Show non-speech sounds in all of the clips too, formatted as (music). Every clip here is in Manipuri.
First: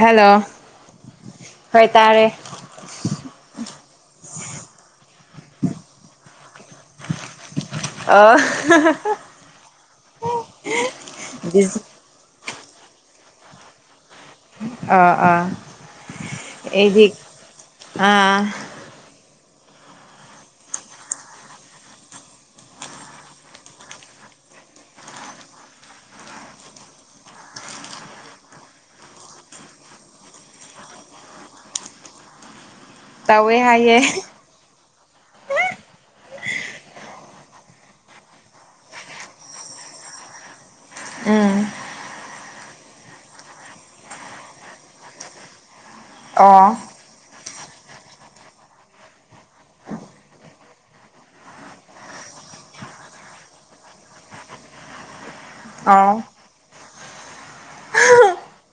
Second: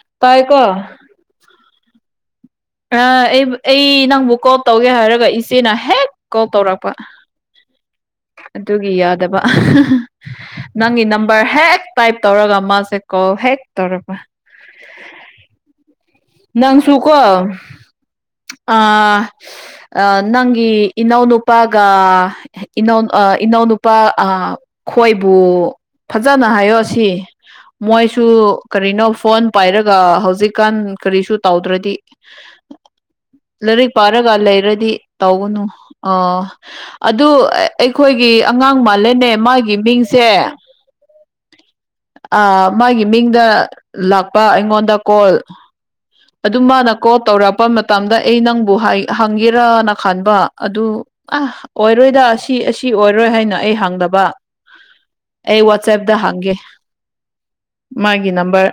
ꯍꯜꯂꯣ ꯇꯥꯏꯀꯣ ꯍꯣꯏ ꯇꯥꯔꯦ ꯑ ꯑꯩꯕꯨ ꯑꯩ ꯅꯪꯕꯨ ꯀꯣꯜ ꯇꯧꯒꯦ ꯍꯥꯏꯔꯒ ꯏꯆꯦꯅ ꯍꯦꯛ ꯀꯣꯜ ꯇꯧꯔꯛꯄ ꯑꯣ ꯑꯗꯨꯒꯤ ꯌꯥꯗꯕ ꯅꯪꯒꯤ ꯅꯝꯕꯔ ꯍꯦꯛ ꯇꯥꯏꯞ ꯇꯧꯔꯒ ꯃꯥꯁꯦ ꯀꯣ ꯍꯦꯛ ꯇꯧꯔꯛꯄ ꯑꯥ ꯑꯥ ꯅꯪꯁꯨ ꯑꯩꯗꯤ ꯀꯣ ꯑꯥ ꯑ ꯑ ꯅꯪꯒꯤ ꯏꯅꯧꯅꯨꯄꯥꯒ ꯏꯅꯧ ꯑ ꯏꯅꯧꯅꯨꯄꯥ ꯑ ꯈꯣꯏꯕꯨ ꯐꯖꯅ ꯍꯥꯏꯌꯣ ꯁꯤ ꯃꯣꯏꯁꯨ ꯀꯔꯤꯅꯣ ꯐꯣꯟ ꯄꯥꯏꯔꯒ ꯍꯧꯖꯤꯛꯀꯥꯟ ꯀꯔꯤꯁꯨ ꯇꯧꯗ꯭ꯔꯗꯤ ꯇꯧꯋꯦ ꯂꯥꯏꯔꯤꯛ ꯍꯥꯏꯌꯦ ꯄꯥꯔꯒ ꯂꯩꯔꯗꯤ ꯇꯧꯒꯅꯨ ꯑ ꯑꯗꯨ ꯑꯩꯈꯣꯏꯒꯤ ꯑꯉꯥꯡ ꯃꯥꯜꯂꯦꯅꯦ ꯃꯥꯒꯤ ꯃꯤꯡꯁꯦ ꯎꯝ ꯑ ꯃꯥꯒꯤ ꯃꯤꯡꯗ ꯂꯥꯛꯄ ꯑꯩꯉꯣꯟꯗ ꯀꯣꯜ ꯑꯗꯨ ꯑꯣ ꯃꯥꯅ ꯀꯣꯜ ꯇꯧꯔꯛꯄ ꯃꯇꯝꯗ ꯑꯩ ꯅꯪꯕꯨ ꯍꯥ ꯍꯪꯒꯦꯔꯅ ꯈꯟꯕ ꯑꯗꯨ ꯑ ꯑꯣꯏꯔꯣꯏꯗ ꯑꯁꯤ ꯑꯁꯤ ꯑꯣꯏꯔꯣꯏ ꯍꯥꯏꯅ ꯑꯩ ꯍꯪꯗꯕ ꯑꯩ ꯋꯥꯠꯆꯦꯞꯗ ꯑꯣ ꯍꯥꯡꯒꯦ ꯃꯥꯒꯤ ꯅꯝꯕ꯭ꯔ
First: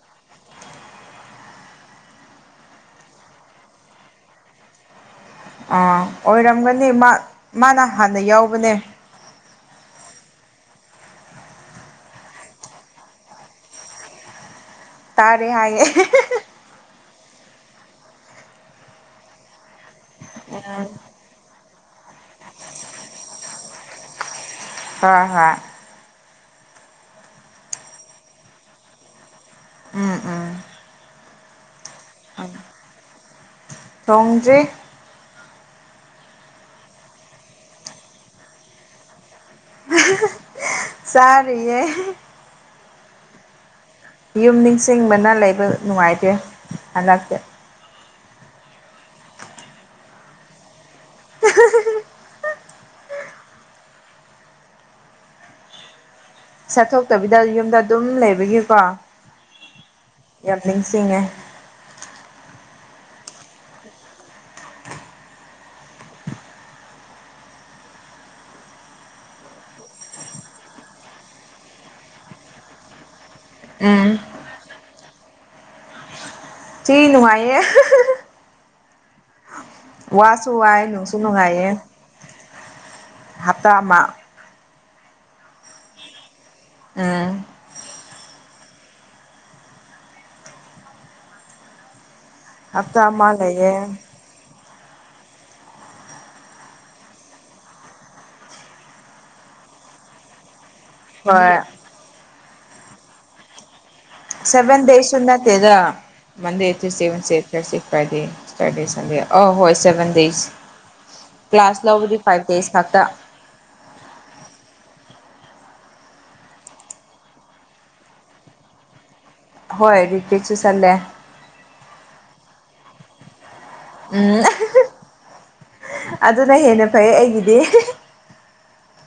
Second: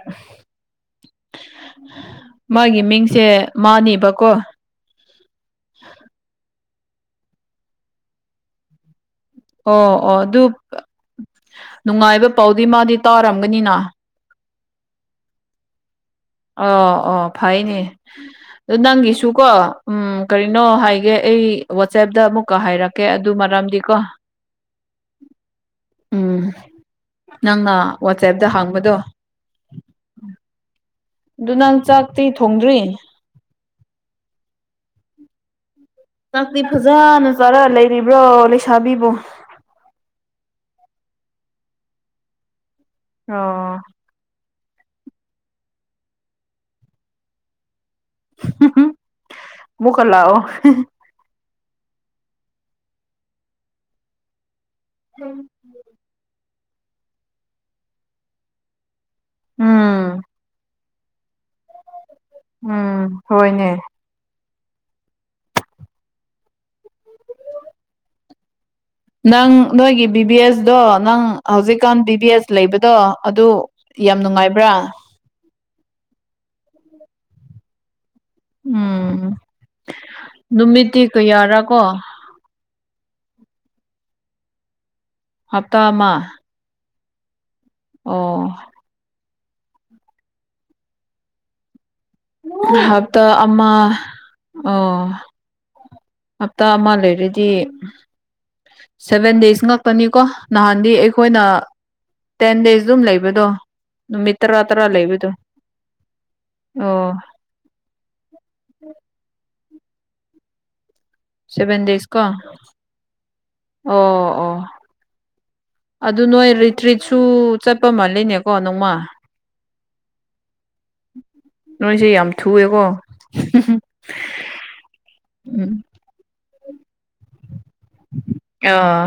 ꯃꯥꯒꯤ ꯃꯤꯡꯁꯦ ꯃꯥꯅꯦꯕꯀꯣ ꯑꯥ ꯑꯣꯏꯔꯝꯒꯅꯤ ꯃꯥ ꯃꯥꯅ ꯍꯥꯟꯅ ꯌꯥꯎꯕꯅꯦ ꯑꯣ ꯑꯣ ꯗꯨꯞ ꯅꯨꯡꯉꯥꯏꯕ ꯄꯥꯎꯗꯤ ꯃꯥꯗꯤ ꯇꯥꯔꯝꯒꯅꯤꯅ ꯇꯥꯔꯦ ꯍꯥꯏꯌꯦ (unintelligible) ꯑꯣ ꯑꯣ ꯐꯩꯅꯦ ꯑ ꯅꯪꯒꯤꯁꯨꯀꯣ ꯎꯝ ꯀꯔꯤꯅꯣ ꯍꯥꯏꯒꯦ ꯑꯩ ꯋꯥꯆꯦꯞꯇ ꯑꯃꯨꯛꯀ ꯍꯥꯏꯔꯛꯀꯦ ꯑꯗꯨ ꯃꯔꯝꯗꯤ ꯀꯣ ꯍꯣꯏ ꯍꯣꯏ ꯎꯝ ꯅꯪꯅ ꯋꯥꯆꯦꯞꯇ ꯍꯥꯡꯕꯗꯣ ꯎꯝ ꯎꯝ ꯑꯗꯨ ꯅꯪ ꯆꯥꯛꯇꯤ ꯊꯣꯡꯗ꯭ꯔꯤ ꯊꯣꯡꯗ꯭ꯔꯤ ꯆꯥꯛꯇꯤ ꯐꯖꯅ ꯆꯥꯔ ꯂꯩꯔꯤꯕ꯭ꯔꯣ ꯂꯩꯁꯥꯕꯤꯕꯨ ꯆꯔꯤꯌꯦ ꯑꯣ ꯌꯨꯝ ꯅꯤꯡꯁꯤꯡꯕꯅ ꯂꯩꯕ ꯅꯨꯡꯉꯥꯏꯇꯦ ꯍꯟꯂꯛꯇꯤ ꯑꯃꯨꯛꯀ ꯂꯥꯛ ꯑꯣ (inaudible) ꯆꯠꯊꯣꯛꯇꯕꯤꯗ ꯌꯨꯝꯗ ꯑꯗꯨꯝ ꯂꯩꯕꯒꯤꯀꯣ ꯎꯝ ꯌꯥꯝ ꯂꯤꯡꯁꯤꯡꯉꯦ ꯎꯝ ꯍꯣꯏꯅꯦ ꯅꯪ ꯅꯣꯏꯒꯤ ꯕꯤ ꯕꯤ ꯑꯦꯁꯗꯣ ꯅꯪ ꯍꯧꯖꯤꯛꯀꯥꯟ ꯕꯤ ꯕꯤ ꯑꯦꯁ ꯂꯩꯕꯗꯣ ꯑꯗꯨ ꯎꯝ ꯌꯥꯝ ꯅꯨꯡꯉꯥꯏꯕ꯭ꯔꯥ ꯆꯤ ꯅꯨꯡꯉꯥꯏꯌꯦ ꯎꯝ ꯋꯥꯁꯨ ꯋꯥꯏ ꯅꯨꯃꯤꯠꯇꯤ ꯅꯨꯡꯁꯨ ꯀꯌꯥꯔꯥ ꯅꯨꯡꯉꯥꯏꯌꯦ ꯀꯣ ꯍꯞꯇꯥ ꯑꯃ ꯍꯞꯇꯥ ꯑꯃ ꯎꯝ ꯑꯣ ꯍꯞꯇꯥ ꯍꯞꯇ ꯑꯃ ꯂꯩꯌꯦ ꯑꯣ ꯍꯞꯇꯥ ꯑꯃ ꯂꯩꯔꯗꯤ ꯁꯚꯦꯟ ꯗꯦꯖ ꯉꯥꯛꯇꯅꯤꯀꯣ ꯅꯍꯥꯟꯗꯤ ꯑꯩ ꯑꯈꯣꯏꯅ ꯍꯣꯏ ꯇꯦꯟ ꯗꯦꯖ ꯌꯨꯝ ꯂꯩꯕꯗꯣ ꯅꯨꯃꯤꯠ ꯇꯔꯥ ꯁꯦꯕꯦꯟ ꯇꯔꯥ ꯗꯦꯁ ꯁꯨ ꯂꯩꯕꯗꯣ ꯅꯠꯇꯦꯗ ꯃꯟꯗꯦ ꯇꯨꯁꯗꯦ ꯑꯣ Wednesday Thursday Friday Saturday Sunday ꯑ ꯍꯣꯏ seven days class seven days ꯀꯣ ꯂꯧꯕꯗꯤ ꯐꯥꯏꯚ ꯗꯦꯖ ꯈꯛꯇ ꯑꯣ ꯑꯣ ꯑꯗꯨ ꯅꯣꯏ ꯔꯤꯇ꯭ꯔꯤꯠꯁꯨ ꯆꯠꯄ ꯃꯥꯜꯂꯦꯅꯦꯀꯣ ꯅꯣꯡꯃ ꯍꯣꯏ ꯔꯤꯇꯔꯤꯠꯁꯨ ꯆꯠꯂꯦ ꯅꯣꯏꯁꯦ ꯌꯥꯝ ꯊꯨꯌꯦꯀꯣ ꯎꯝ (inaudible) ꯎꯝ ꯑꯗꯨꯅ ꯍꯦꯟꯅ ꯐꯩꯌꯦ ꯑꯩꯒꯤꯗꯤ ꯑꯣ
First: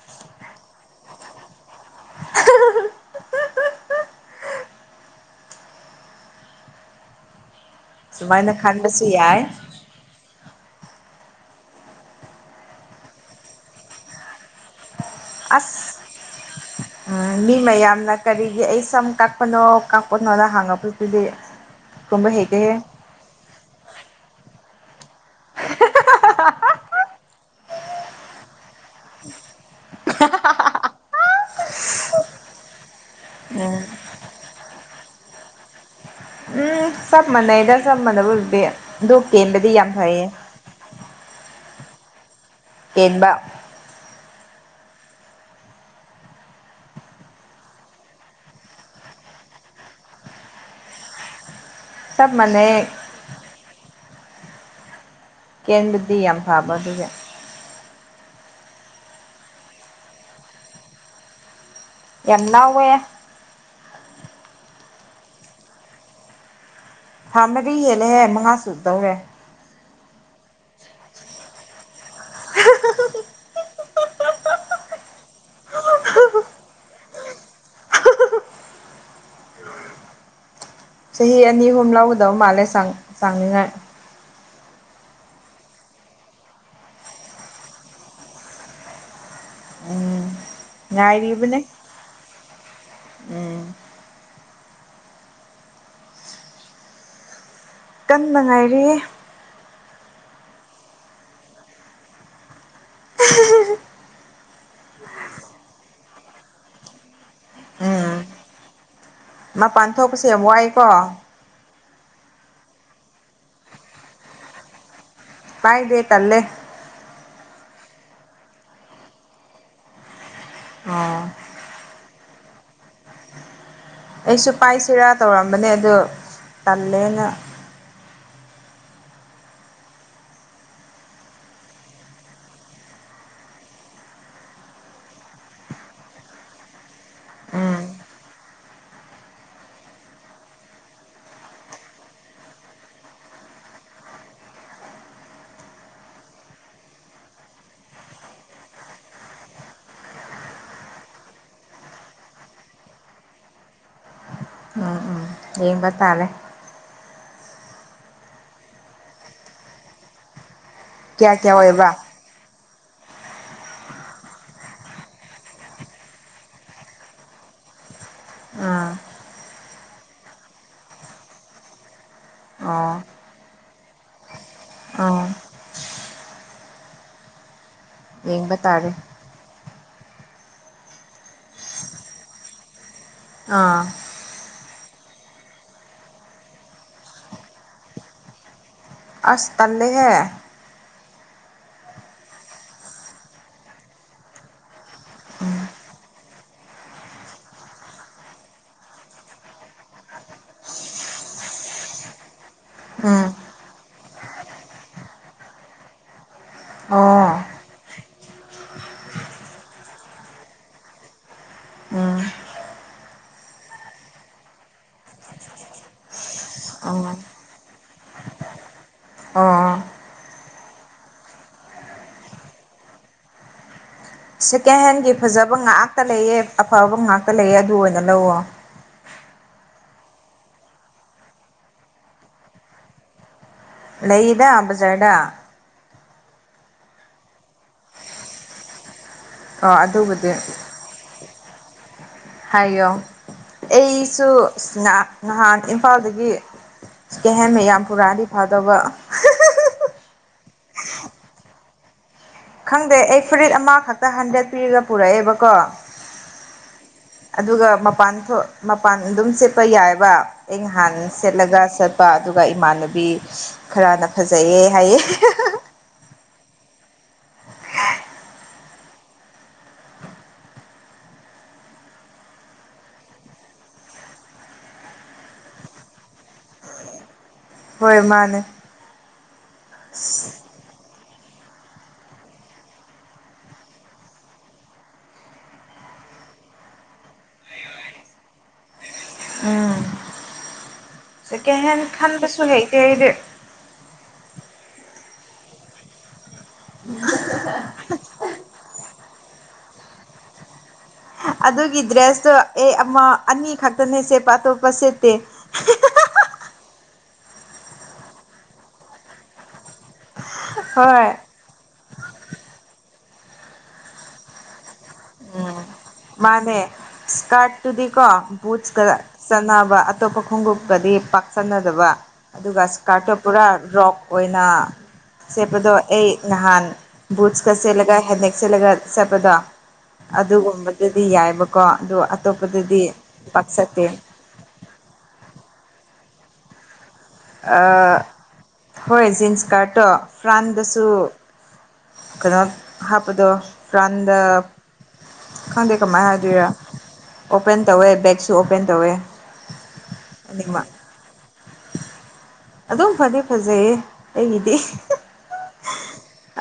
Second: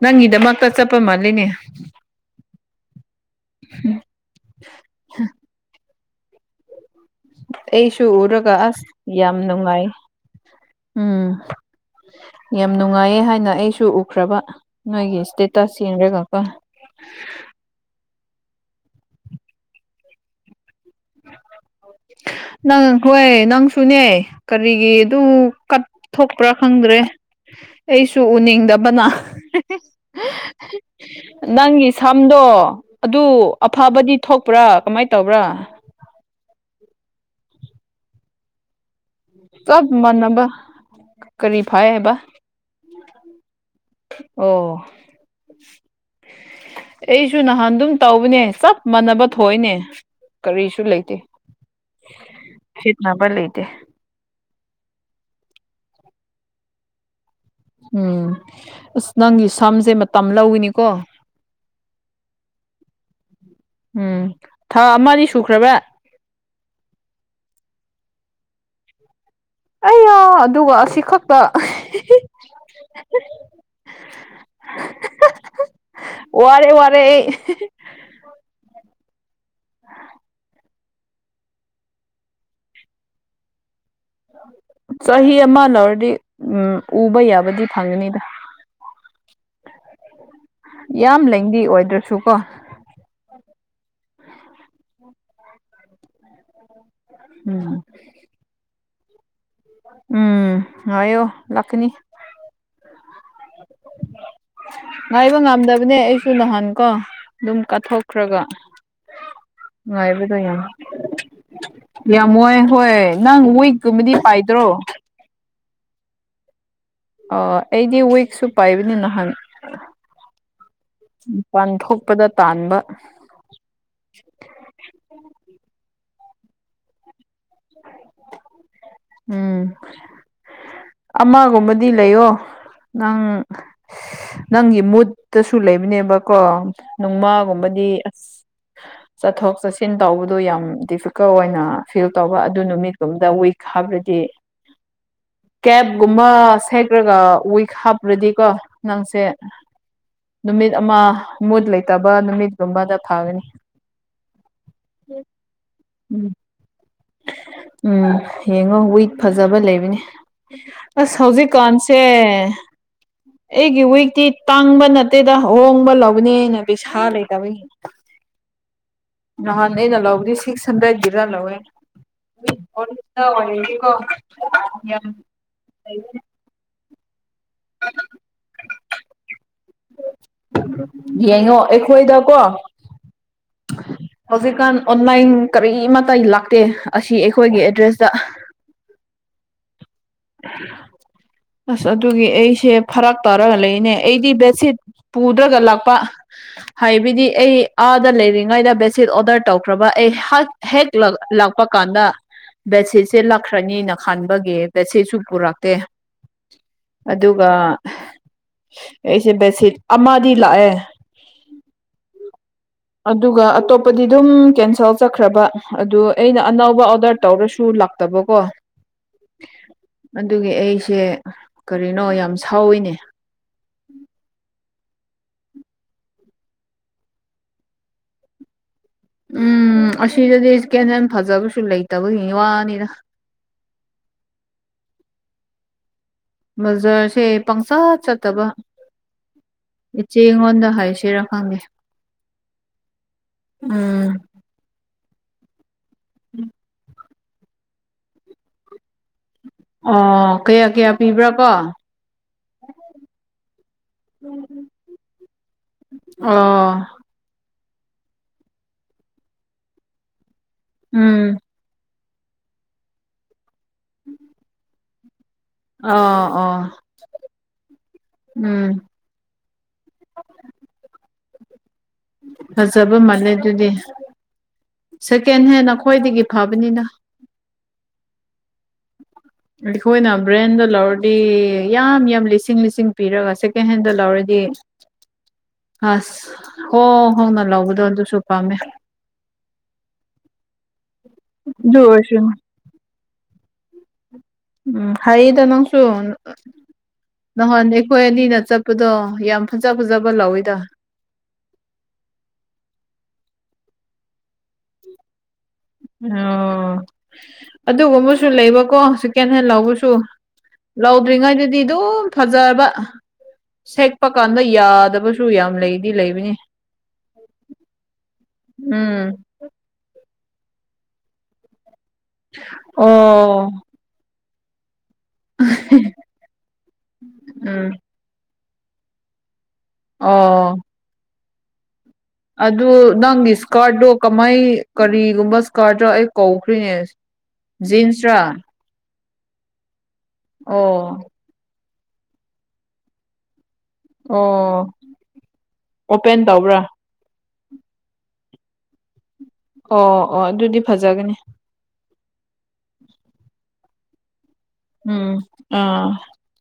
ꯅꯪꯒꯤꯗꯃꯛꯇ ꯆꯠꯄ ꯃꯥꯜꯂꯤꯅꯦ ꯎꯝ ꯍꯥ ꯑꯩꯁꯨ ꯎꯔꯒ ꯁꯨꯃꯥꯏꯅ ꯑꯁ ꯈꯟꯕꯁꯨ ꯌꯥꯝ ꯌꯥꯏ ꯅꯨꯡꯉꯥꯏ ꯎꯝ ꯌꯥꯝ ꯅꯨꯡꯉꯥꯏꯌꯦ ꯍꯥꯏꯅ ꯑꯩꯁꯨ ꯎꯈ꯭ꯔꯕ ꯅꯣꯏꯒꯤ ꯁꯇꯦꯇꯁ ꯑꯁ ꯌꯦꯡꯔꯒ ꯀꯣ ꯎꯝ ꯃꯤ ꯃꯌꯥꯝꯅ ꯀꯔꯤꯒꯤ ꯑꯩ ꯁꯝ ꯀꯛꯄꯅꯣ ꯀꯛꯄꯅꯣꯅ ꯍꯪꯉꯛꯄ ꯗꯨꯗꯤ ꯈꯨꯝꯕ ꯍꯩꯇꯦꯍꯦ ꯅꯪ ꯍꯣꯏ ꯅꯪꯁꯨꯅꯦ ꯀꯔꯤꯒꯤ ꯑꯗꯨ ꯀꯠꯊꯣꯛꯄ꯭ꯔꯥ ꯈꯪꯗ꯭ꯔꯦ ꯑꯩꯁꯨ ꯎꯅꯤꯡꯗꯕꯅ (inaudible) ꯅꯪꯒꯤ ꯁꯝꯗꯣ ꯑꯗꯨ ꯎꯝ ꯑꯐꯕꯗꯤ ꯊꯣꯛꯄ꯭ꯔꯥ ꯀꯃꯥꯏ ꯇꯧꯕ꯭ꯔꯥ ꯎꯝ ꯆꯞ ꯃꯥꯟꯅꯩꯗ ꯆꯞ ꯃꯅꯕꯕꯨꯗꯤ ꯆꯞ ꯃꯅꯕ ꯀꯔꯤ ꯐꯥꯏ ꯍꯥꯏꯕ ꯄꯦꯟꯕ ꯑꯣ ꯑꯩꯁꯨ ꯅꯍꯥꯟ ꯑꯗꯨꯝ ꯇꯧꯕꯅꯦ ꯆꯞ ꯃꯥꯟꯅꯕ ꯊꯣꯛꯏꯅꯦ ꯀꯔꯤꯁꯨ ꯂꯩꯇꯦ ꯆꯞ ꯃꯥꯅꯩꯌꯦ ꯅꯕꯥꯏ ꯂꯩꯇꯦ ꯀꯦꯟꯕꯗꯤ ꯌꯥꯝ ꯐꯕ (unintelligible) ꯎꯝ ꯑꯁ ꯅꯪꯒꯤ ꯁꯝꯁꯦ ꯃꯇꯝ ꯂꯧꯋꯤꯅꯤꯀꯣ꯫ ꯌꯥꯝ ꯂꯧꯑꯦ꯫ ꯎꯝ ꯊꯥ ꯑꯃꯥꯗꯤ ꯁꯨꯈ꯭ꯔꯕ꯫ ꯊꯥ ꯃꯔꯤ ꯍꯦꯟꯂꯦꯍꯦ ꯃꯉꯥ ꯁꯨꯗꯧꯔꯦ꯫ ꯑꯩꯌꯥ ꯑꯗꯨꯒ ꯑꯁꯤ ꯈꯛꯇ꯫ ꯋꯥꯔꯦ ꯋꯥꯔꯦ ꯑꯩ꯫ ꯆꯍꯤ ꯑꯅꯤ ꯑꯍꯨꯝ ꯂꯧꯒꯗꯕ ꯃꯥꯜꯂꯦ ꯆꯥꯡ ꯆꯥꯡꯅꯤꯉꯥꯏ꯫ ꯆꯍꯤ ꯑꯃ ꯂꯧꯔꯗꯤ ꯎꯝ ꯎꯕ ꯌꯥꯕꯗꯤ ꯐꯪꯒꯅꯤꯗ꯫ ꯎꯝ ꯌꯥꯝ ꯂꯦꯡꯗꯤ ꯉꯥꯏꯔꯤꯕꯅꯦ ꯑꯣꯏꯗ꯭ꯔꯁꯨ ꯀꯣ꯫ ꯎꯝ ꯎꯝ꯫ ꯀꯟꯕ ꯉꯥꯏꯔꯤꯌꯦ꯫ ꯎꯝ ꯉꯥꯏꯌꯨ ꯂꯥꯛꯀꯅꯤ꯫ (unintelligible) ꯉꯥꯏꯕ ꯉꯝꯗꯕꯅꯦ ꯑꯩꯁꯨ ꯅꯍꯟ ꯀꯣ ꯑꯗꯨꯝ ꯎꯝ ꯀꯠꯊꯣꯛꯈ꯭ꯔꯒ꯫ ꯃꯄꯥꯟ ꯊꯣꯛꯄꯁꯦ ꯌꯥꯝ ꯋꯥꯏꯀꯣ꯫ ꯌꯥꯝ ꯋꯥꯏ ꯍꯣꯏ ꯅꯪ ꯋꯤꯛꯀꯨꯝꯕꯗꯤ ꯄꯥꯏꯗ꯭ꯔꯣ꯫ ꯄꯥꯏ ꯗꯦ ꯇꯜꯂꯦ꯫ ꯑꯣ ꯑꯩꯗꯤ ꯋꯤꯛꯁꯨ ꯄꯥꯏꯕꯅꯤ ꯅꯍꯥꯟ꯫ ꯑꯣ ꯃꯄꯥꯟ ꯊꯣꯛꯄꯗ ꯇꯥꯟꯕ꯫ ꯑꯩꯁꯨ ꯄꯥꯏꯁꯤꯔꯥ ꯇꯧꯔꯝꯕꯅꯦ ꯑꯗꯨ ꯇꯜꯂꯦꯅ꯫ ꯎꯝ꯫ ꯑꯃꯒꯨꯝꯕꯗꯤ ꯂꯩꯌꯣ ꯅꯪ꯫ ꯅꯪꯒꯤ ꯃꯨꯠꯇꯁꯨ ꯂꯩꯕꯅꯦꯕꯀꯣ ꯎꯝ ꯅꯣꯡꯃꯥꯒꯨꯝꯕꯗꯤ ꯑꯁ꯫ ꯆꯠꯊꯣꯛ ꯆꯠꯁꯤꯟ ꯇꯧꯕꯗꯣ ꯌꯥꯝ ꯗꯤꯐꯤꯀꯜ ꯑꯣꯏꯅ ꯐꯤꯜ꯫ ꯇꯧꯕ ꯑꯗꯨ ꯅꯨꯃꯤꯠꯀꯨꯝꯕꯗ ꯋꯤꯛ ꯍꯥꯄꯔꯗꯤ꯫ ꯀꯦꯕꯒꯨꯝꯕ ꯁꯦꯈ꯭ꯔꯒ ꯋꯤꯛ ꯍꯥꯞꯄ꯭ꯔꯗꯤꯀꯣ ꯅꯪꯁꯦ꯫ ꯅꯨꯃꯤꯠ ꯑꯃ ꯃꯨꯠ ꯂꯩꯇꯕ ꯅꯨꯃꯤꯠꯒꯨꯝꯕꯗ ꯊꯥꯒꯅꯤ꯫ ꯎꯝ ꯎꯝ ꯌꯦꯡꯕ ꯇꯥꯔꯦ꯫ ꯎꯝ ꯎꯝ ꯌꯦꯡꯉꯣ ꯋꯤꯛ ꯐꯖꯕ ꯂꯩꯕꯅꯤ꯫ ꯑꯁ ꯀꯌꯥ ꯀꯌꯥ ꯑꯣꯏꯕ ꯍꯧꯖꯤꯛꯀꯥꯟꯁꯦ꯫ ꯑꯩꯒꯤ ꯋꯤꯛꯇꯤ ꯇꯥꯡꯕ ꯅꯠꯇꯦꯗ ꯍꯣꯡꯕ ꯂꯧꯕꯅꯦ ꯑꯩꯅ ꯄꯩꯁꯥ ꯂꯩꯇꯕꯒꯤ꯫ ꯎꯝ꯫ ꯅꯍꯥꯟ ꯑꯩꯅ ꯂꯧꯕꯗꯤ ꯁꯤꯛꯁ ꯍꯟꯗ꯭ꯔꯦꯗꯒꯤꯔ ꯂꯧꯋꯦ꯫ ꯑꯣ ꯑꯥ (unintelligible) (unintelligible) ꯌꯦꯡꯕ ꯇꯥꯔꯦ꯫ ꯌꯦꯡꯉꯣ ꯑꯩꯈꯣꯏꯗꯀꯣ꯫ ꯑꯥ꯫ ꯍꯧꯖꯤꯛꯀꯥꯟ ꯑꯣꯟꯂꯥꯏꯟ ꯀꯔꯤꯃꯇꯥꯏ ꯂꯥꯛꯇꯦ ꯑꯁꯤ ꯑꯩꯈꯣꯏꯒꯤ ꯑꯦꯗ꯭ꯔꯦꯁꯇ꯫ ꯑꯁ ꯇꯟꯂꯤꯍꯦ꯫ ꯑꯁ ꯑꯗꯨꯒꯤ ꯑꯩꯁꯦ ꯐꯔꯛ ꯇꯥꯔꯒ ꯂꯩꯅꯦ ꯑꯩꯗꯤ ꯕꯦꯠꯁꯤꯠ꯫ ꯄꯨꯨꯗ꯭ꯔꯒ ꯂꯥꯛꯄ꯫ ꯍꯥꯏꯕꯤꯗꯤ ꯑꯩ ꯑꯥꯗ ꯂꯩꯔꯤꯉꯩꯗ ꯕꯦꯠꯁꯤꯠ ꯑꯣꯗꯔ ꯇꯧꯈ꯭ꯔꯕ ꯑꯩ ꯍꯦꯛ ꯂꯥꯛꯄ ꯀꯥꯟꯗ ꯕꯦꯗꯁꯤꯠꯁꯦ ꯎꯝ ꯂꯥꯛꯈ꯭ꯔꯅꯤꯅ ꯈꯟꯕꯒꯤ꯫ ꯕꯦꯠꯁꯤꯠꯁꯨ ꯄꯨꯔꯛꯇꯦ ꯑꯣ ꯑꯗꯨꯒ ꯑꯩꯁꯦ ꯕꯦꯗ ꯁꯤꯠ ꯑꯃꯗꯤ ꯂꯥꯛꯑꯦ ꯎꯝ ꯑꯗꯨꯒ ꯑꯇꯣꯞꯄꯗꯤ ꯑꯗꯨꯝ ꯀꯦꯟꯁꯦꯜ ꯆꯠꯈ꯭ꯔꯕ ꯑꯗꯨ ꯑꯩꯅ ꯑꯅꯧꯕ ꯑꯣ ꯑꯣꯗꯔ ꯇꯧꯔꯁꯨ ꯂꯥꯛ ꯇꯕ ꯀꯣ ꯑꯣ ꯑꯗꯨꯒꯤ ꯑꯩꯁꯦ ꯀꯔꯤꯅꯣ ꯌꯥꯝ ꯁꯥꯎꯋꯤꯅꯦ ꯁꯦꯀꯦꯟ ꯍꯦꯟꯒꯤ ꯐꯖꯕ ꯉꯥꯛꯇ ꯂꯩꯌꯦ ꯑꯐꯕ ꯉꯥꯛꯇ ꯂꯩꯌꯦ ꯑꯗꯨ ꯑꯣꯏꯅ ꯂꯧꯑꯣ ꯎꯝ ꯑꯁꯤꯗꯗꯤ ꯁꯦꯀꯦꯟ ꯍꯦꯟ ꯐꯖꯕꯁꯨ ꯂꯩꯇꯕꯒꯤꯅꯤ ꯋꯥꯅꯤꯗ ꯂꯩꯗ ꯕꯖꯥꯔꯗ ꯕꯖꯥꯔꯁꯦ ꯄꯪ ꯆꯠ ꯆꯠꯇꯕ ꯑꯣ ꯏꯆꯦ ꯑꯗꯨꯕꯨꯗꯤ ꯉꯣꯟꯗ ꯍꯥꯏꯁꯤꯔꯥ ꯈꯪꯗꯦ ꯍꯥꯏꯌꯣ ꯎꯝ ꯑꯩꯁꯨ (inaudible) ꯅꯍꯥꯟ ꯏꯝꯐꯥꯜꯗꯒꯤ ꯁꯦꯀꯦꯟ ꯍꯦꯟ ꯃꯌꯥꯝ ꯄꯨꯔꯛꯑꯗꯤ ꯐꯗꯧꯕ ꯑꯣ ꯀꯌꯥ ꯀꯌꯥ ꯄꯤꯕ꯭ꯔꯥ ꯀꯣ ꯈꯪꯗꯦ ꯑꯩ ꯐꯨꯔꯤꯠ ꯑꯃꯈꯛꯇ ꯍꯟꯗ꯭ꯔꯦꯠ ꯄꯤꯔꯒ ꯄꯨꯔꯛꯑꯦꯕꯀꯣ ꯑꯣꯥ ꯑꯗꯨꯒ ꯃꯄꯥꯟ ꯃꯄꯥꯟ ꯑꯗꯨꯝ ꯁꯦꯠꯄ ꯌꯥꯏꯕ ꯑꯩ ꯅꯍꯥꯟ ꯎꯝ ꯁꯦꯠꯂꯒ ꯆꯠ ꯄ ꯑꯗꯨꯒ ꯏꯃꯥꯟꯅꯕꯤ ꯈꯔꯅ ꯐꯖꯩꯌꯦ ꯍꯥꯏꯌꯦ ꯑꯣ ꯑꯣ ꯎꯝ ꯐꯖꯕ ꯃꯥꯜꯂꯦ ꯑꯗꯨꯗꯤ ꯁꯦꯀꯦꯟ ꯍꯦꯟꯅ ꯑꯩꯈꯣꯏꯗꯒꯤ ꯐꯕꯅꯤꯗ ꯍꯣꯏ ꯃꯥꯅꯦ ꯑꯩꯈꯣꯏꯅ ꯕ꯭ꯔꯥꯟꯗ ꯂꯧꯔꯗꯤ ꯌꯥꯝ ꯌꯥꯝ ꯂꯤꯁꯤꯡ ꯂꯤꯁꯤꯡ ꯄꯤꯔꯒ ꯁꯦꯀꯦꯟ ꯍꯦꯟꯗ ꯂꯧꯔꯗꯤ ꯑꯁ ꯍꯣ ꯍꯣꯡꯅ ꯂꯧꯥꯕꯗꯣ ꯑꯗꯨꯁꯨ ꯄꯥꯝꯃꯦ (unintelligible) ꯎꯝ ꯁꯦꯀꯦꯟ ꯑꯗꯨ ꯍꯦꯟ ꯑꯣꯏꯔꯁꯨ ꯈꯟꯕꯁꯨ ꯍꯩꯇꯦ ꯑꯩꯗꯤ ꯎꯝ ꯍꯥꯏꯌꯦꯗ ꯅꯪꯁꯨ ꯅꯍꯥꯟ ꯑꯩꯈꯣꯏ ꯑꯅꯤꯅ ꯆꯠꯄꯗꯣ ꯌꯥꯝ ꯐꯖ ꯐꯖꯕ ꯂꯧꯋꯤꯗ ꯑꯗꯨꯒꯤ ꯗ꯭ꯔꯦꯁꯇꯣ ꯑꯦ ꯑꯃ ꯑꯅꯤ ꯈꯛꯇꯅꯦ ꯁꯦꯠꯄ ꯑꯇꯣꯞꯄ ꯁꯦꯠꯇꯦ ꯑꯣ ꯑꯗꯨꯒꯨꯝꯕꯁꯨ ꯂꯩꯕꯀꯣ ꯁꯦꯀꯦꯟ ꯍꯦꯟ ꯂꯧꯕꯁꯨ ꯍꯣꯏ ꯂꯧꯗ꯭ꯔꯤ ꯉꯥꯏꯗꯗꯤ ꯑꯗꯨꯝ ꯐꯖꯕ ꯁꯦꯠꯄ ꯀꯥꯟꯗ ꯌꯥꯗꯕꯁꯨ ꯌꯥꯝ ꯂꯩ ꯃꯥꯅꯦ ꯁ꯭ꯀꯔꯠ ꯇꯨꯗꯤꯀꯣ ꯕꯨꯠꯁ ꯀ ꯎꯝ ꯆꯥꯟꯅꯕ ꯑꯇꯣꯞꯄ ꯈꯣꯡꯎꯞꯀꯗꯤ ꯄꯥꯛ ꯆꯥꯟꯅꯗꯕ ꯑꯗꯨꯒ ꯁ꯭ꯀꯔꯠꯇꯣ ꯑꯣ ꯄꯨꯔꯥ ꯔꯣꯞ ꯑꯣꯏꯅ ꯁꯦꯠꯄꯗꯣ ꯑꯩ ꯅꯍꯥꯟ ꯕꯨꯠꯁꯀ ꯎꯝ ꯁꯦꯠꯂꯒ ꯍꯦꯗꯦꯛ ꯆꯠꯂꯒ ꯆꯠꯄꯗꯣ ꯑꯣ ꯑꯗꯨꯒꯨꯝꯕꯗꯨꯗꯤ ꯌꯥꯏꯕꯀꯣ ꯑꯗꯨ ꯑꯗꯨ ꯑꯇꯣꯞꯄꯗꯗꯤ ꯅꯪꯒꯤ ꯄꯥꯛ ꯆꯠꯇꯦ ꯁ꯭ꯀꯔꯠꯗꯣ ꯀꯃꯥꯏ ꯀꯔꯤꯒꯨꯝꯕ ꯁ꯭ꯀꯔꯠꯗꯣ ꯑꯩ ꯀꯥꯎꯈ꯭ꯔꯦꯅꯦ ꯍꯣꯏ ꯖꯤꯟꯁ ꯁ꯭ꯀꯔꯠꯇꯣ ꯐ꯭ꯔꯥꯟꯗꯁꯨ ꯑꯣ ꯀꯩꯅꯣ ꯍꯥꯞꯄꯗꯣ ꯐ꯭ꯔꯥꯟꯗ ꯑꯣ ꯈꯪꯗꯦ ꯀꯃꯥꯏ ꯑꯣꯄꯦꯟ ꯍꯥꯏꯗꯣꯏꯔ ꯇꯧꯕ꯭ꯔꯥ ꯑꯣꯄꯟ ꯇꯧꯋꯦ ꯕꯦꯛꯁꯨ ꯑꯣꯄꯟ ꯇꯧꯋꯦ ꯑꯣ ꯑꯣ ꯑꯗꯨꯗꯤ ꯑꯅꯤꯃꯛ ꯐꯖꯒꯅꯤ ꯑꯗꯨꯝ ꯐꯗꯤ ꯐꯖꯩꯌꯦ ꯑꯩꯒꯤꯗꯤ ꯎꯝ ꯑꯥ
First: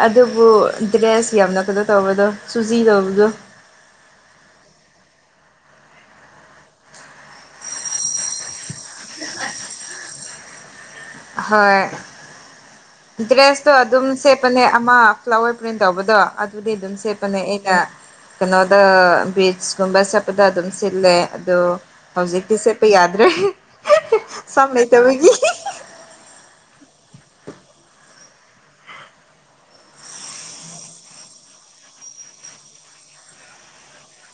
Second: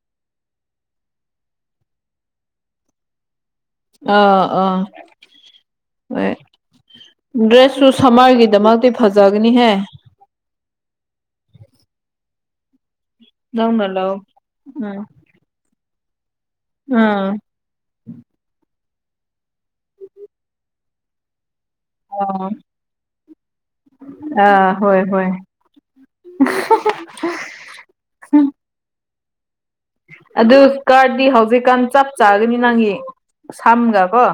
ꯑꯗꯨꯕꯨ ꯗ꯭ꯔꯦꯁ ꯌꯥꯝꯅ ꯀꯗꯣ ꯇꯧꯕꯗꯣ ꯆꯨꯖꯤ ꯇꯧꯕꯗꯣ ꯑꯥ ꯑꯥ (inaudible) ꯗ꯭ꯔꯦꯁꯁꯨꯨ ꯁꯝꯃꯔꯒꯤꯗꯃꯛꯇꯤ ꯐꯖꯒꯅꯤꯍꯦ ꯍꯣꯏ (inaudible) ꯗ꯭ꯔꯦꯁꯇꯣ ꯅꯪꯅ ꯑꯗꯨꯝ ꯂꯧ ꯁꯦꯠꯄꯅꯦ ꯑꯃ ꯎꯝ ꯐ꯭ꯂꯥꯋꯔ ꯄ꯭ꯔꯤꯟ ꯇꯧꯕꯗꯣ ꯑꯗꯨꯗꯤ ꯑꯗꯨꯝ ꯁꯦꯠꯄꯅꯦ ꯎꯝ ꯑꯩ ꯀꯩꯅꯣꯗ ꯕꯤꯆꯀꯨꯝꯕ ꯆꯠꯄꯗ ꯑꯗꯨꯝ ꯁꯤꯠꯂꯦ ꯑꯗꯣ ꯍꯧꯖꯤꯛꯇꯤ ꯁꯦꯄ ꯌꯥꯗ꯭ꯔꯦ ꯍꯤꯍꯤ ꯁꯝ ꯑꯥ ꯂꯩ ꯍꯣꯏ ꯍꯣꯏ ꯇꯕꯒꯤ ꯍꯤꯍꯤ (unintelligible) ꯑꯗꯨ ꯀꯥꯔꯗꯤ ꯍꯧꯖꯤꯛꯀꯥꯟ ꯆꯞ ꯆꯥꯒꯅꯤ ꯅꯪꯒꯤ ꯁꯝꯒ ꯀꯣ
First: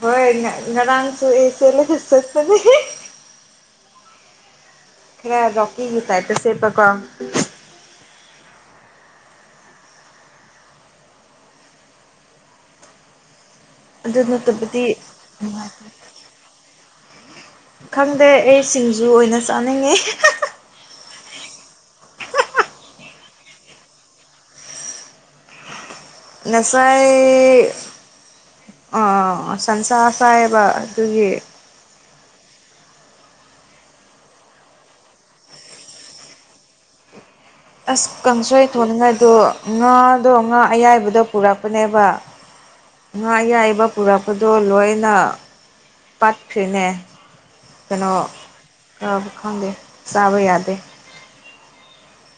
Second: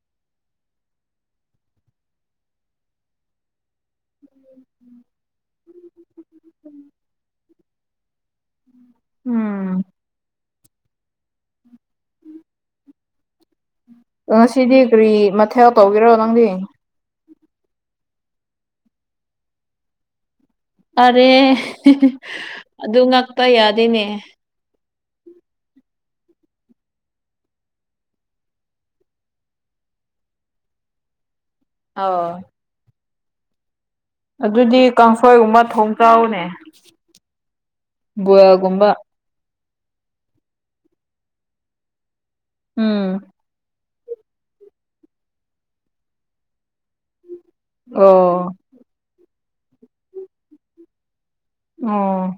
ꯍꯣꯏ ꯉꯔꯥꯡꯁꯨ ꯑꯩ ꯁꯦꯠꯂꯒ ꯆꯠꯄꯅꯦ ꯍꯤ ꯈꯔꯥ ꯔꯣꯀꯤꯒꯤ ꯇꯥꯏꯇ ꯁꯦꯠꯄꯀꯣ ꯎꯝ ꯑꯗꯨ ꯉꯥꯁꯤꯗꯤ ꯅꯠꯇꯕꯗꯤ ꯀꯔꯤ ꯃꯊꯦꯜ ꯇꯧꯒꯦꯔꯣ ꯅꯪꯗꯤ ꯈꯪꯗꯦ ꯑꯩ ꯁꯤꯡꯖꯨ ꯑꯣꯏꯅ ꯆꯥꯅꯤꯡꯉꯦ ꯍꯦꯍꯥ ꯑꯔꯦ ꯑꯗꯨ ꯉꯛꯄ ꯌꯥꯗꯦꯅꯦ ꯉꯁꯥꯏ ꯑꯥ ꯁꯟꯁꯥ ꯆꯥꯏꯕ ꯑꯗꯨꯒꯤ ꯑꯧ ꯑꯗꯨꯗꯤ ꯀꯥꯡꯁꯣꯏꯒꯨꯝꯕ ꯊꯣꯡ ꯆꯥꯎꯅꯦ ꯑꯁ ꯀꯥꯡꯁꯣꯏ ꯕꯣꯏꯜꯒꯨꯝꯕ ꯊꯣꯡꯅꯤꯡꯉꯥꯏꯗꯣ ꯉꯥꯗꯣ ꯉꯥ ꯑꯌꯥꯏꯕꯗꯣ ꯄꯨꯔꯛꯄꯥꯅꯦꯕ ꯎꯝ ꯉꯥ ꯑꯌꯥꯏꯕ ꯄꯨꯔꯛꯄꯥꯗꯣ ꯂꯣꯏꯅ ꯄꯠꯈ꯭ꯔꯦꯅꯦ ꯀꯩꯅꯣ ꯑꯣ ꯉꯥꯕꯨ ꯈꯪꯗꯦ ꯆꯥꯕ ꯌꯥꯗꯦ ꯑꯣ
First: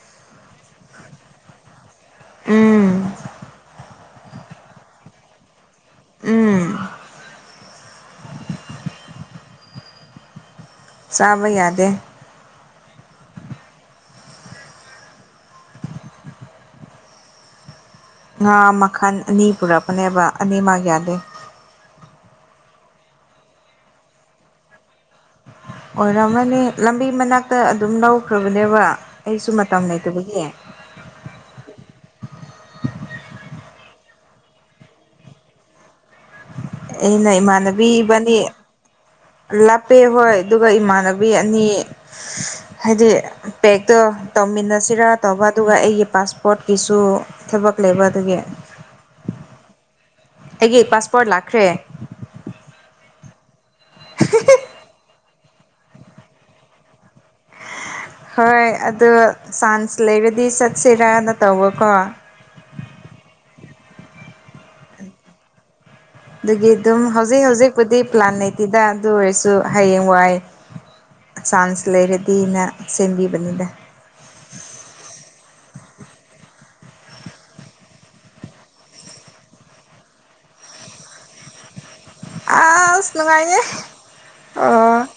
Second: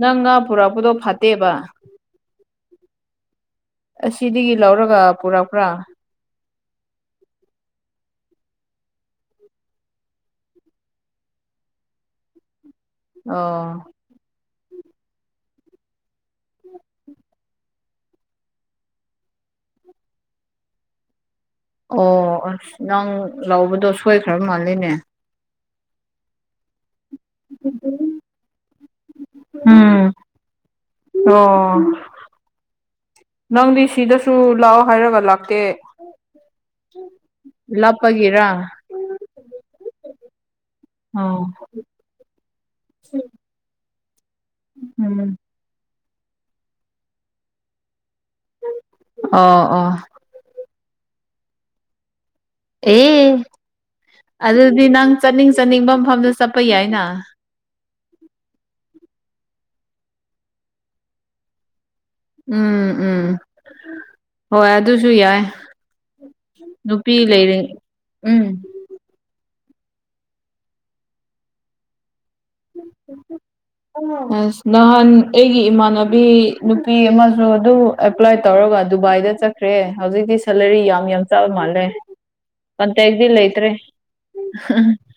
ꯅꯪ ꯉꯥ ꯄꯨꯔꯛꯄꯥꯗꯣ ꯐꯠꯇꯦꯕ ꯎꯝ ꯑꯁꯤꯗꯒꯤ ꯂꯧꯔꯒꯥ ꯄꯨꯔꯛꯄ꯭ꯔꯥ ꯎꯝ ꯆꯥꯕ ꯌꯥꯗꯦ ꯑꯣ ꯉꯥ ꯃꯈꯟ ꯑꯅꯤ ꯄꯨꯔꯛꯄꯅꯦꯕ ꯑꯅꯤꯃꯛ ꯌꯥꯗꯦ ꯑꯣ ꯑꯁ ꯅꯪ ꯂꯧꯕꯗꯣ ꯁꯣꯏꯈ꯭ꯔ ꯃꯥꯜꯂꯦꯅꯦ ꯑꯣꯏꯔꯝꯃꯅꯤ ꯂꯝꯕꯤ ꯃꯅꯥꯛꯇ ꯑꯗꯨꯝ ꯂꯧꯈ꯭ꯔꯕꯅꯦꯕ ꯑꯩꯁꯨ ꯃꯇꯝ ꯎꯝ ꯂꯩꯇꯕꯒꯤ ꯑꯣ ꯅꯪꯗꯤ ꯁꯤꯗꯁꯨ ꯂꯥꯛꯑꯣ ꯍꯥꯏꯔꯒ ꯂꯥꯛꯇꯦ ꯑꯩꯅ ꯏꯃꯥꯟꯅꯕꯤ ꯏꯕꯥꯅꯤ ꯂꯥꯞꯄꯒꯤꯔꯥ ꯂꯥꯞꯄꯦ ꯍꯣꯏ ꯑꯗꯨꯒ ꯏꯃꯥꯟꯅꯕꯤ ꯑꯣ ꯑꯅꯤ ꯍꯥꯏꯗꯤ ꯄꯦꯛꯇꯣ ꯇꯧꯃꯤꯟꯅꯁꯤꯔꯥ ꯎꯝ ꯇꯧꯕ ꯑꯗꯨꯒ ꯑꯩꯒꯤ ꯄꯥꯁꯄꯣꯔꯠꯀꯤꯁꯨ ꯊꯕꯛ ꯂꯩꯕ ꯑꯗꯨꯒꯤ ꯑꯣ ꯑꯣ ꯑꯩꯒꯤ ꯄꯥꯁꯄꯣꯔꯠ ꯂꯥꯛꯈ꯭ꯔꯦ ꯑꯦ ꯑꯗꯨꯗꯤ ꯅꯪ ꯆꯠꯅꯤꯡ ꯆꯠꯅꯤꯡꯕ ꯃꯐꯝꯗ ꯆꯠꯄ ꯌꯥꯏꯅ ꯍꯣꯏ ꯑꯗꯣ ꯆꯥꯟꯁ ꯂꯩꯔꯗꯤ ꯆꯠꯁꯤꯔꯥꯅ ꯇꯧꯕꯀꯣ ꯎꯝ ꯎꯝ ꯍꯣꯏ ꯑꯗꯨꯁꯨ ꯌꯥꯏ ꯑꯗꯨꯒꯤ ꯑꯗꯨꯝ ꯅꯨꯄꯤ ꯍꯧꯖꯤꯛ ꯂꯩꯔꯤ ꯍꯧꯖꯤꯛꯄꯨꯗꯤ ꯄ꯭ꯂꯥꯟ ꯎꯝ ꯂꯩꯇꯦꯗ ꯑꯗꯨ ꯑꯣꯏꯔꯁꯨ ꯍꯌꯦꯡ ꯋꯥꯏ ꯆꯥꯟꯁ ꯂꯩꯔꯗꯤꯅ ꯁꯦꯝꯕꯤꯕꯅꯤꯗ ꯑꯁ ꯅꯍꯥꯟ ꯑꯩꯒꯤ ꯏꯃꯥꯟꯅꯕꯤ ꯅꯨꯄꯤ ꯑꯃꯁꯨ ꯑꯗꯨ ꯑꯦꯄ꯭ꯂꯥꯏ ꯇꯧꯔꯒ ꯗꯨꯕꯥꯏꯗ ꯆꯠꯈ꯭ꯔꯦ ꯍꯧꯖꯤꯛꯇꯤ ꯁꯦꯂꯥꯔꯤ ꯌꯥꯝ ꯌꯥꯝ ꯆꯥꯕ ꯃꯥꯜꯂꯦ ꯑꯁ ꯀꯟꯇꯦꯛꯗꯤ ꯅꯨꯡꯉꯥꯏꯌꯦ ꯂꯩꯇ꯭ꯔꯦ ꯑꯣ